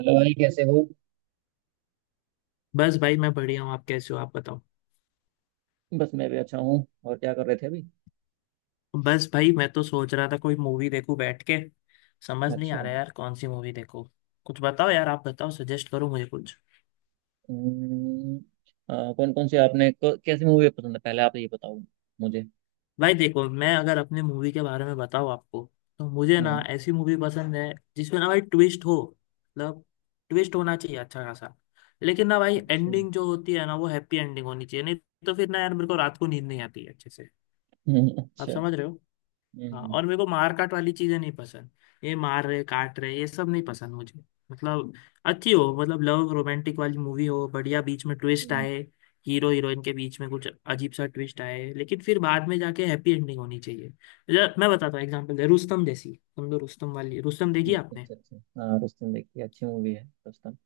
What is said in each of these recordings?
Hello भाई, कैसे हो? बस भाई मैं बढ़िया हूँ। आप कैसे हो, आप बताओ। बस, मैं भी अच्छा हूँ। और क्या कर रहे थे अभी? बस भाई मैं तो सोच रहा था कोई मूवी देखूं बैठ के। समझ नहीं अच्छा। आ रहा यार कौन सी मूवी देखूं। कुछ बताओ यार, आप बताओ, सजेस्ट करो मुझे कुछ। कौन कौन से आपने कैसी मूवी पसंद है, पहले आप ये बताओ मुझे। भाई देखो, मैं अगर अपने मूवी के बारे में बताऊँ आपको तो मुझे ना हम्म। ऐसी मूवी पसंद है जिसमें ना भाई ट्विस्ट हो। मतलब ट्विस्ट होना चाहिए अच्छा खासा। लेकिन ना भाई अच्छा। एंडिंग जो होती है ना वो हैप्पी एंडिंग होनी चाहिए, नहीं तो फिर ना यार मेरे को रात को नींद नहीं आती है अच्छे से। आप अच्छा। समझ रहे हो। हाँ, हम्म, और मेरे को मार काट वाली चीजें नहीं पसंद। ये मार रहे काट रहे ये सब नहीं पसंद मुझे। मतलब अच्छी हो, मतलब लव रोमांटिक वाली मूवी हो, बढ़िया बीच में ट्विस्ट हम्म। आए। हीरो हीरोइन के बीच में कुछ अजीब सा ट्विस्ट आए लेकिन फिर बाद में जाके हैप्पी एंडिंग होनी चाहिए। मैं बताता हूँ एग्जांपल दे, रुस्तम जैसी समझो, रुस्तम वाली, रुस्तम देखी अच्छा, आपने। अच्छा, अच्छा। हाँ, रुस्तम देखिए, अच्छी मूवी है रुस्तम।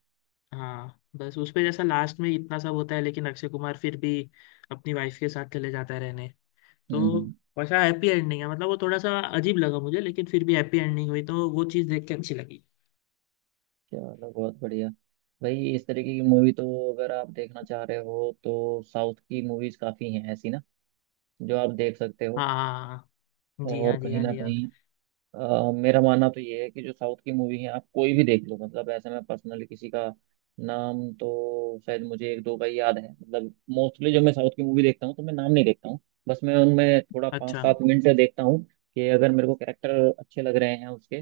हाँ, बस उसपे जैसा लास्ट में इतना सब होता है लेकिन अक्षय कुमार फिर भी अपनी वाइफ के साथ चले जाता है रहने। हम्म, तो हम्म। वैसा हैप्पी एंडिंग है, मतलब वो थोड़ा सा अजीब लगा मुझे लेकिन फिर भी हैप्पी एंडिंग हुई तो वो चीज़ देख के अच्छी लगी। चलो, बहुत बढ़िया। भाई, इस तरीके की मूवी तो अगर आप देखना चाह रहे हो तो साउथ की मूवीज काफ़ी हैं ऐसी ना जो आप देख सकते हो। हाँ हाँ हाँ, जी और हाँ, जी कहीं हाँ, ना जी हाँ। कहीं मेरा मानना तो ये है कि जो साउथ की मूवी है आप कोई भी देख लो, मतलब ऐसे मैं पर्सनली किसी का नाम तो शायद मुझे एक दो का ही याद है। मतलब मोस्टली जब मैं साउथ की मूवी देखता हूँ तो मैं नाम नहीं देखता हूँ। बस मैं उनमें थोड़ा पाँच अच्छा। सात मिनट देखता हूँ कि अगर मेरे को कैरेक्टर अच्छे लग रहे हैं उसके,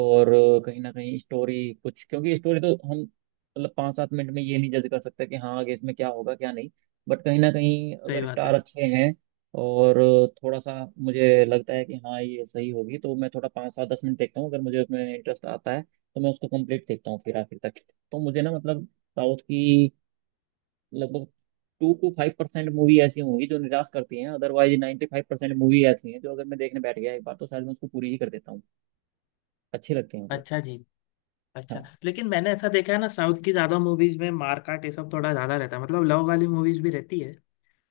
और कहीं ना कहीं स्टोरी कुछ, क्योंकि स्टोरी तो हम मतलब 5-7 मिनट में ये नहीं जज कर सकते कि हाँ आगे इसमें क्या होगा क्या नहीं। बट कहीं ना कहीं सही अगर बात स्टार है। अच्छे हैं, और थोड़ा सा मुझे लगता है कि हाँ ये सही होगी, तो मैं थोड़ा 5-10 मिनट देखता हूँ। अगर मुझे उसमें इंटरेस्ट आता है तो मैं उसको कंप्लीट देखता हूँ फिर आखिर तक। तो मुझे ना, मतलब साउथ की लगभग 2 to 5% मूवी ऐसी होंगी जो निराश करती हैं, अदरवाइज 95% मूवी ऐसी हैं जो अगर मैं देखने बैठ गया एक बार तो शायद मैं उसको पूरी ही कर देता हूँ। अच्छी लगती है, मतलब। अच्छा जी। अच्छा लेकिन मैंने ऐसा देखा है ना, साउथ की ज़्यादा मूवीज में मार काट ये सब थोड़ा ज़्यादा रहता है। मतलब लव वाली मूवीज भी रहती है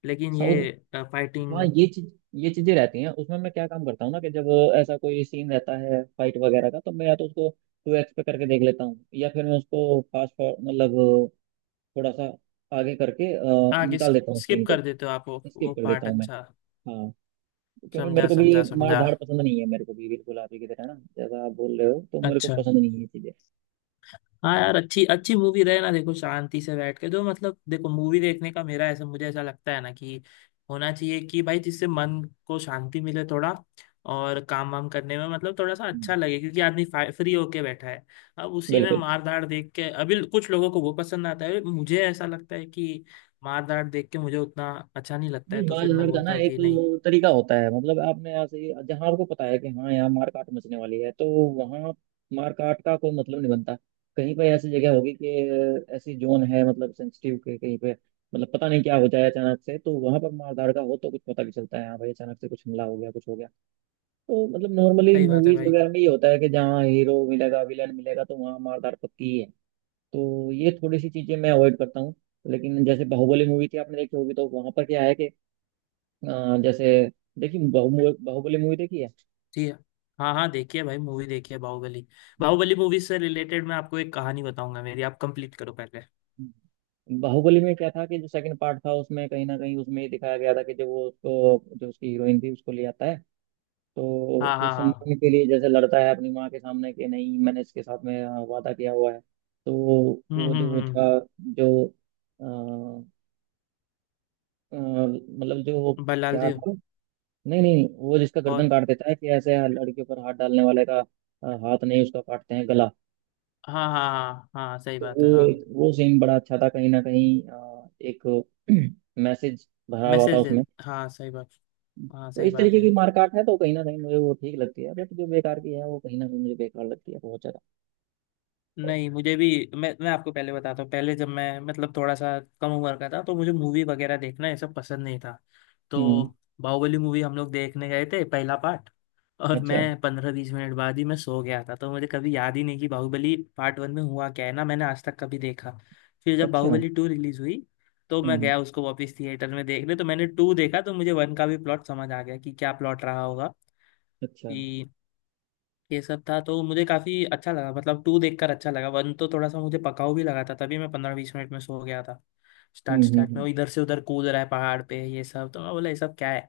लेकिन ये साउथ। हाँ, फाइटिंग। ये चीज, ये चीजें रहती हैं उसमें। मैं क्या काम करता हूँ ना, कि जब ऐसा कोई सीन रहता है फाइट वगैरह का, तो मैं या तो उसको 2X पे करके देख लेता हूँ, या फिर मैं उसको फास्ट फॉर मतलब थोड़ा सा आगे करके आगे निकाल देता हूँ स्किप सीन को। कर देते हो आप वो स्किप वो कर देता पार्ट। हूँ मैं। अच्छा। हाँ। क्योंकि मेरे समझा को भी ये समझा मार समझा। धाड़ पसंद नहीं है, मेरे को भी बिल्कुल आप ही की तरह ना, जैसा आप बोल रहे हो, तो मेरे को अच्छा। पसंद नहीं है ये चीजें। हाँ यार, अच्छी अच्छी मूवी रहे ना देखो, शांति से बैठ के जो, मतलब देखो मूवी देखने का मेरा ऐसा, मुझे ऐसा लगता है ना कि होना चाहिए कि भाई जिससे मन को शांति मिले थोड़ा और काम वाम करने में मतलब थोड़ा सा हम्म। अच्छा लगे, क्योंकि आदमी फ्री होके बैठा है। अब उसी में बिल्कुल। मार धाड़ देख के, अभी कुछ लोगों को वो पसंद आता है, मुझे ऐसा लगता है कि मार धाड़ देख के मुझे उतना अच्छा नहीं लगता है, नहीं, तो मार फिर मैं झगड़ का ना बोलता हूँ एक कि नहीं। तरीका होता है। मतलब आपने ऐसे ही जहाँ आपको पता है कि हाँ यहाँ मार काट मचने वाली है तो वहाँ मार काट का कोई मतलब नहीं बनता। कहीं पे ऐसी जगह होगी कि ऐसी जोन है, मतलब सेंसिटिव के कहीं पे, मतलब पता नहीं क्या हो जाए अचानक से, तो वहाँ पर मार का हो तो कुछ पता भी चलता है, हाँ भाई अचानक से कुछ हमला हो गया कुछ हो गया। तो मतलब नॉर्मली सही बात है मूवीज भाई। वगैरह में ये होता है कि जहाँ हीरो मिलेगा विलन मिलेगा तो वहाँ मार पक्की है। तो ये थोड़ी सी चीजें मैं अवॉइड करता हूँ। लेकिन जैसे बाहुबली मूवी थी, आपने देखी होगी, तो वहां पर क्या है कि जैसे देखिए, बाहुबली, बाहुबली मूवी देखी है? जी। हाँ हाँ, देखिए भाई, मूवी देखिए बाहुबली। बाहुबली मूवी से रिलेटेड मैं आपको एक कहानी बताऊंगा मेरी, आप कंप्लीट करो पहले। बाहुबली में क्या था कि जो सेकंड पार्ट था उसमें, कहीं ना कहीं उसमें ये दिखाया गया था कि जब वो उसको, जो उसकी हीरोइन थी, उसको ले आता है, तो हाँ हाँ उस हाँ। सम्मान के लिए जैसे लड़ता है अपनी माँ के सामने कि नहीं, मैंने इसके साथ में वादा किया हुआ है। तो वो, जो वो हम्म। था, जो अ, मतलब जो वो, बल्लाल क्या देव। था, नहीं नहीं, वो जिसका गर्दन कौन। काट देता है कि ऐसे लड़के पर हाथ डालने वाले का हाथ नहीं, उसका काटते हैं गला। हाँ हाँ हाँ हाँ, सही तो बात है, वो हाँ। एक, वो सीन बड़ा अच्छा था। कहीं ना कहीं एक मैसेज भरा हुआ था मैसेज दे। उसमें। हाँ, सही बात। हाँ, तो सही इस बात तरीके की है। मारकाट है तो कहीं ना कहीं मुझे वो ठीक लगती है, बट जो बेकार की है वो कहीं ना कहीं मुझे बेकार लगती है, बहुत ज्यादा। नहीं, मुझे भी। मैं आपको पहले बताता हूँ, पहले जब मैं मतलब थोड़ा सा कम उम्र का था तो मुझे मूवी वगैरह देखना ये सब पसंद नहीं था। तो हम्म। बाहुबली मूवी हम लोग देखने गए थे, पहला पार्ट। और अच्छा, मैं 15-20 मिनट बाद ही मैं सो गया था, तो मुझे कभी याद ही नहीं कि बाहुबली पार्ट वन में हुआ क्या है ना, मैंने आज तक कभी देखा। फिर जब अच्छा। बाहुबली 2 रिलीज हुई तो मैं हम्म। गया उसको वापस थिएटर में देखने, तो मैंने टू देखा तो मुझे वन का भी प्लॉट समझ आ गया कि क्या प्लॉट रहा होगा, अच्छा। ये सब था। तो मुझे काफी अच्छा लगा, मतलब टू देखकर अच्छा लगा। वन तो थोड़ा सा मुझे पकाऊ भी लगा था, तभी मैं 15-20 मिनट में सो गया था। स्टार्ट हम्म, हम्म, स्टार्ट में वो इधर से उधर कूद रहा है पहाड़ पे ये सब, तो मैं बोला ये सब क्या है।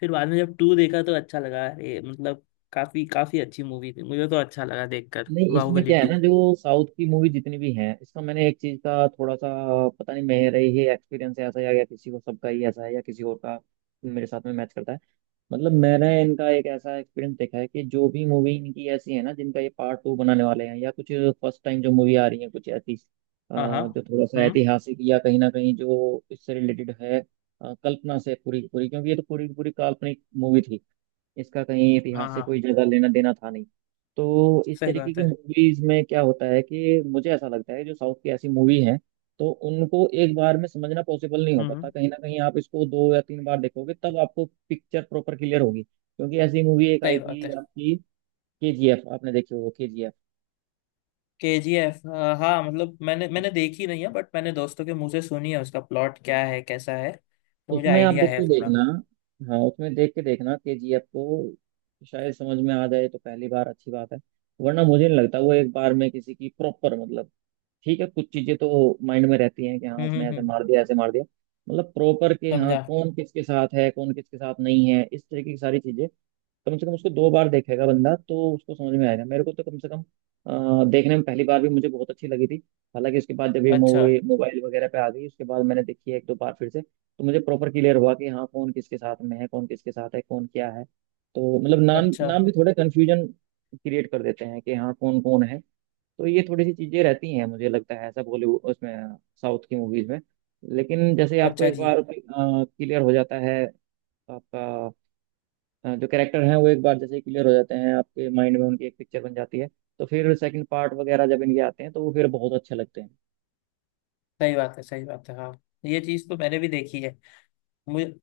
फिर बाद में जब टू देखा तो अच्छा लगा, अरे मतलब काफी काफी अच्छी मूवी थी, मुझे तो अच्छा लगा देखकर नहीं, इसमें बाहुबली क्या है ना, टू जो साउथ की मूवी जितनी भी हैं, इसका मैंने एक चीज का थोड़ा सा, पता नहीं मेरा ही एक्सपीरियंस है ऐसा या किसी को सबका ही ऐसा है या किसी और का मेरे साथ में मैच करता है। मतलब मैंने इनका एक ऐसा एक्सपीरियंस देखा है कि जो भी मूवी इनकी ऐसी है ना जिनका ये पार्ट 2 बनाने वाले हैं या कुछ फर्स्ट टाइम जो मूवी आ रही है कुछ ऐसी, हाँ हाँ। जो थोड़ा सा हम्म। ऐतिहासिक या कहीं ना कहीं जो इससे रिलेटेड है, कल्पना से पूरी की पूरी, क्योंकि ये तो पूरी की पूरी काल्पनिक मूवी थी, इसका कहीं हाँ इतिहास से हाँ, कोई ज्यादा लेना देना था नहीं। तो इस सही तरीके बात की है। मूवीज में क्या होता है कि मुझे ऐसा लगता है जो साउथ की ऐसी मूवी है तो उनको एक बार में समझना पॉसिबल नहीं हो हम्म पाता। हम्म, कहीं ना कहीं आप इसको 2 या 3 बार देखोगे तब आपको पिक्चर प्रॉपर क्लियर होगी, क्योंकि ऐसी मूवी एक आई सही बात थी है। आपकी केजीएफ, आपने देखी होगी केजीएफ। KGF। हाँ, मतलब मैंने मैंने देखी नहीं है बट मैंने दोस्तों के मुंह से सुनी है उसका प्लॉट क्या है, कैसा है, तो मुझे उसमें आप आइडिया देख है के थोड़ा। देखना, हाँ उसमें देख के देखना केजीएफ को। शायद समझ में आ जाए तो पहली बार, अच्छी बात है। वरना मुझे नहीं लगता वो एक बार में किसी की प्रॉपर मतलब, ठीक है कुछ चीजें तो माइंड में रहती हैं कि हाँ हम्म उसने हम्म ऐसे हम्म, मार दिया ऐसे मार दिया, मतलब प्रॉपर के हाँ समझा। कौन किसके साथ है, कौन किसके साथ नहीं है, इस तरीके की सारी चीजें। कम से कम उसको 2 बार देखेगा बंदा तो उसको समझ में आएगा, मेरे को तो कम से कम देखने में पहली बार भी मुझे बहुत अच्छी लगी थी। हालांकि उसके बाद जब ये अच्छा। मूवी मोबाइल वगैरह पे आ गई, उसके बाद मैंने देखी है एक दो बार फिर से, तो मुझे प्रॉपर क्लियर हुआ कि हाँ कौन किसके साथ में है, कौन किसके साथ है, कौन क्या है। तो मतलब नाम, अच्छा। नाम भी थोड़े कन्फ्यूजन क्रिएट कर देते हैं कि हाँ कौन कौन है। तो ये थोड़ी सी चीजें रहती हैं, मुझे लगता है ऐसा बॉलीवुड उसमें, साउथ की मूवीज में। लेकिन जैसे आपको अच्छा एक जी। बार क्लियर हो जाता है आपका, जो कैरेक्टर हैं वो एक बार जैसे क्लियर हो जाते हैं आपके माइंड में, उनकी एक पिक्चर बन जाती है, तो फिर सेकंड पार्ट वगैरह जब इनके आते हैं तो वो फिर बहुत अच्छे लगते हैं। सही बात है, सही बात है, हाँ। ये चीज तो मैंने भी देखी है मुझे।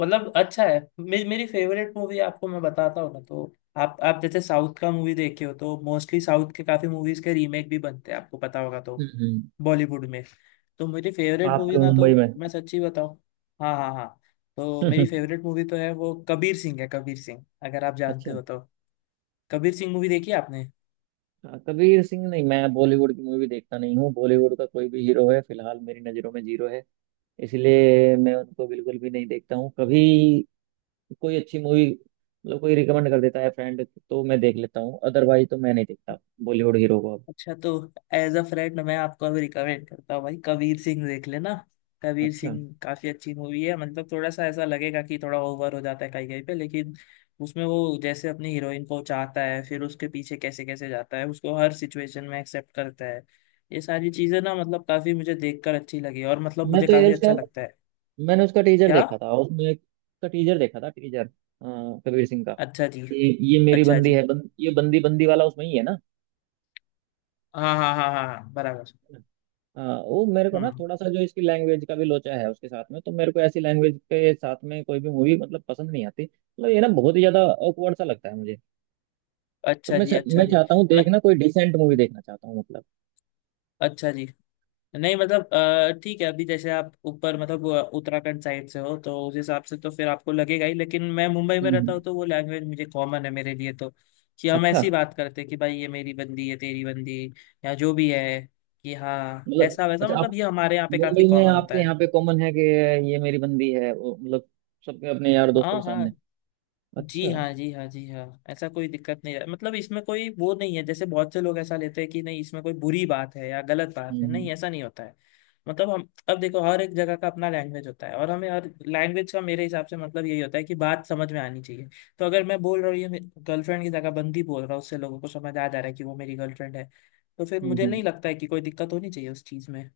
मतलब अच्छा है, मेरी फेवरेट मूवी आपको मैं बताता हूँ ना तो। आप जैसे साउथ का मूवी देखे हो तो मोस्टली साउथ के काफी मूवीज के रीमेक भी बनते हैं, आपको पता होगा तो, हम्म। बॉलीवुड में। तो मेरी फेवरेट आपके मूवी ना मुंबई तो में? मैं सच्ची बताऊँ। हाँ हाँ हाँ। तो मेरी फेवरेट मूवी तो है वो कबीर सिंह है। कबीर सिंह अगर आप जानते अच्छा। हो तो, कबीर सिंह मूवी देखी है आपने। हाँ, कबीर सिंह नहीं, मैं बॉलीवुड की मूवी देखता नहीं हूँ। बॉलीवुड का कोई भी हीरो है फिलहाल मेरी नज़रों में जीरो है। इसलिए मैं उनको बिल्कुल भी नहीं देखता हूँ कभी। कोई अच्छी मूवी मतलब कोई रिकमेंड कर देता है फ्रेंड तो मैं देख लेता हूँ, अदरवाइज तो मैं नहीं देखता बॉलीवुड हीरो को अब। अच्छा, तो एज अ फ्रेंड मैं आपको अभी रिकमेंड करता हूँ भाई, कबीर सिंह देख लेना। कबीर अच्छा। सिंह काफी अच्छी मूवी है। मतलब थोड़ा सा ऐसा लगेगा कि थोड़ा ओवर हो जाता है कहीं कहीं पे, लेकिन उसमें वो जैसे अपनी हीरोइन को चाहता है फिर उसके पीछे कैसे कैसे जाता है, उसको हर सिचुएशन में एक्सेप्ट करता है, ये सारी चीजें ना, मतलब काफी मुझे देखकर अच्छी लगी, और मतलब मैं मुझे तो यार काफी उसका, अच्छा लगता है। मैंने उसका टीजर क्या। देखा था, उसमें उसका टीजर देखा था टीजर, अ, कबीर सिंह का। अच्छा जी। कि ये मेरी अच्छा बंदी जी। है, ये बंदी बंदी वाला उसमें ही है ना। हाँ हाँ हाँ हाँ हाँ, बराबर। अ, वो मेरे को ना हम्म। थोड़ा सा जो इसकी लैंग्वेज का भी लोचा है उसके साथ में तो मेरे को ऐसी लैंग्वेज के साथ में कोई भी मूवी मतलब पसंद नहीं आती। मतलब ये ना बहुत ही ज्यादा awkward सा लगता है मुझे। तो अच्छा जी। अच्छा मैं जी। चाहता हूँ न देखना, कोई डिसेंट मूवी देखना चाहता हूँ, मतलब। अच्छा जी। नहीं मतलब ठीक है, अभी जैसे आप ऊपर मतलब उत्तराखंड साइड से हो, तो उस हिसाब से तो फिर आपको लगेगा ही। लेकिन मैं मुंबई में रहता हूँ हम्म। तो वो लैंग्वेज मुझे कॉमन है, मेरे लिए तो, कि हम अच्छा। ऐसी बात करते हैं कि भाई ये मेरी बंदी है, तेरी बंदी, या जो भी है, कि हाँ मतलब ऐसा वैसा। अच्छा, मतलब आप ये हमारे यहाँ पे काफी मुंबई में कॉमन होता आपके यहाँ है। पे कॉमन है कि ये मेरी बंदी है वो, मतलब सबके अपने यार दोस्तों हाँ के हाँ, सामने? जी अच्छा। हाँ, जी हाँ, जी हाँ, ऐसा कोई दिक्कत नहीं है। मतलब इसमें कोई वो नहीं है, जैसे बहुत से लोग ऐसा लेते हैं कि नहीं इसमें कोई बुरी बात है या गलत बात है, हम्म, नहीं ऐसा नहीं होता है। मतलब हम, अब देखो हर एक जगह का अपना लैंग्वेज होता है, और हमें हर लैंग्वेज का, मेरे हिसाब से मतलब यही होता है कि बात समझ में आनी चाहिए। तो अगर मैं बोल रहा हूँ ये, गर्लफ्रेंड की जगह बंदी बोल रहा हूँ, उससे लोगों को समझ आ जा रहा है कि वो मेरी गर्लफ्रेंड है। तो फिर हम्म, मुझे नहीं लगता है कि कोई दिक्कत होनी चाहिए उस चीज़ में।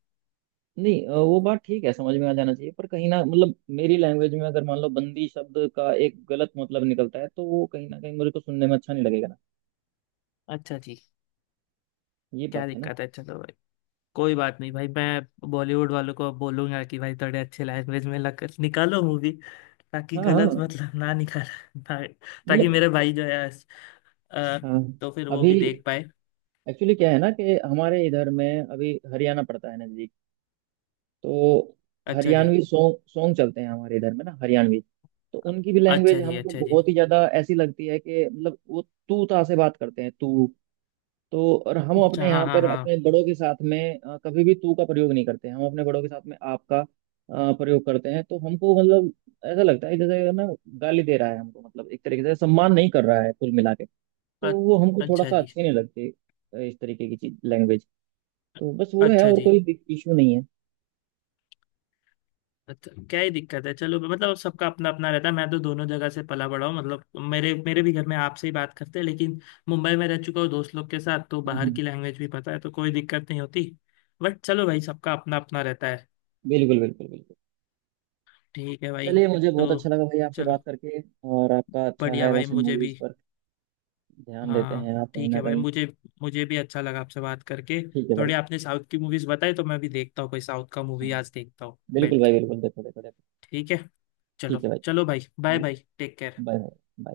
नहीं, वो बात ठीक है, समझ में आ जाना चाहिए, पर कहीं ना मतलब मेरी लैंग्वेज में अगर मान लो बंदी शब्द का एक गलत मतलब निकलता है तो वो कहीं ना कहीं मुझे को सुनने में अच्छा नहीं लगेगा ना, अच्छा जी। ये क्या बात है ना। दिक्कत है, चलो, कोई बात नहीं भाई, मैं बॉलीवुड वालों को बोलूंगा कि भाई थोड़े अच्छे लैंग्वेज में निकालो मूवी, ताकि हाँ, गलत हाँ, मतलब ना निकाल ना- ताकि मतलब, मेरे भाई जो है, अ, हाँ। तो फिर वो अभी भी देख पाए। एक्चुअली क्या है ना कि हमारे इधर में अभी हरियाणा पड़ता है नजदीक, तो अच्छा जी। हरियाणवी सॉन्ग सॉन्ग चलते हैं हमारे इधर में ना, हरियाणवी। तो उनकी भी लैंग्वेज अच्छा जी। हमको अच्छा जी। बहुत ही ज्यादा ऐसी लगती है कि मतलब वो तू ता से बात करते हैं, तू। तो और हम अपने अच्छा। हाँ यहाँ हाँ पर हाँ। अपने बड़ों के साथ में कभी भी तू का प्रयोग नहीं करते। हम अपने बड़ों के साथ में आपका प्रयोग करते हैं। तो हमको मतलब ऐसा लगता है जैसे ना गाली दे रहा है हमको, मतलब एक तरीके से सम्मान नहीं कर रहा है कुल मिला के, तो अ- वो हमको थोड़ा अच्छा सा जी। अच्छी नहीं लगती, इस तरीके की चीज लैंग्वेज। तो बस वो है, अच्छा और जी। कोई इशू नहीं है। अच्छा क्या ही दिक्कत है, चलो, मतलब सबका अपना अपना रहता है। मैं तो दोनों जगह से पला बड़ा हूँ। मतलब मेरे मेरे भी घर में आपसे ही बात करते हैं, लेकिन मुंबई में रह चुका हूँ दोस्त लोग के साथ तो बाहर हम्म, की लैंग्वेज भी पता है, तो कोई दिक्कत नहीं होती। बट चलो भाई, सबका अपना अपना रहता है। बिल्कुल, बिल्कुल, बिल्कुल। ठीक है भाई। चलिए, मुझे बहुत अच्छा तो लगा भाई आपसे चलो। बात करके। और आपका अच्छा बढ़िया है भाई, वैसे, मुझे भी। मूवीज पर ध्यान देते हैं हाँ, आप कहीं ठीक ना है भाई, कहीं। मुझे, मुझे भी अच्छा लगा आपसे बात करके। ठीक है भाई। थोड़ी आपने साउथ की मूवीज बताई तो मैं भी देखता हूँ, कोई साउथ का हाँ, मूवी आज देखता हूँ बैठ बिल्कुल भाई, के। बिल्कुल, देखो देखो देखो। ठीक है। चलो ठीक है भाई। चलो भाई, bye bye, take care. Bye bye.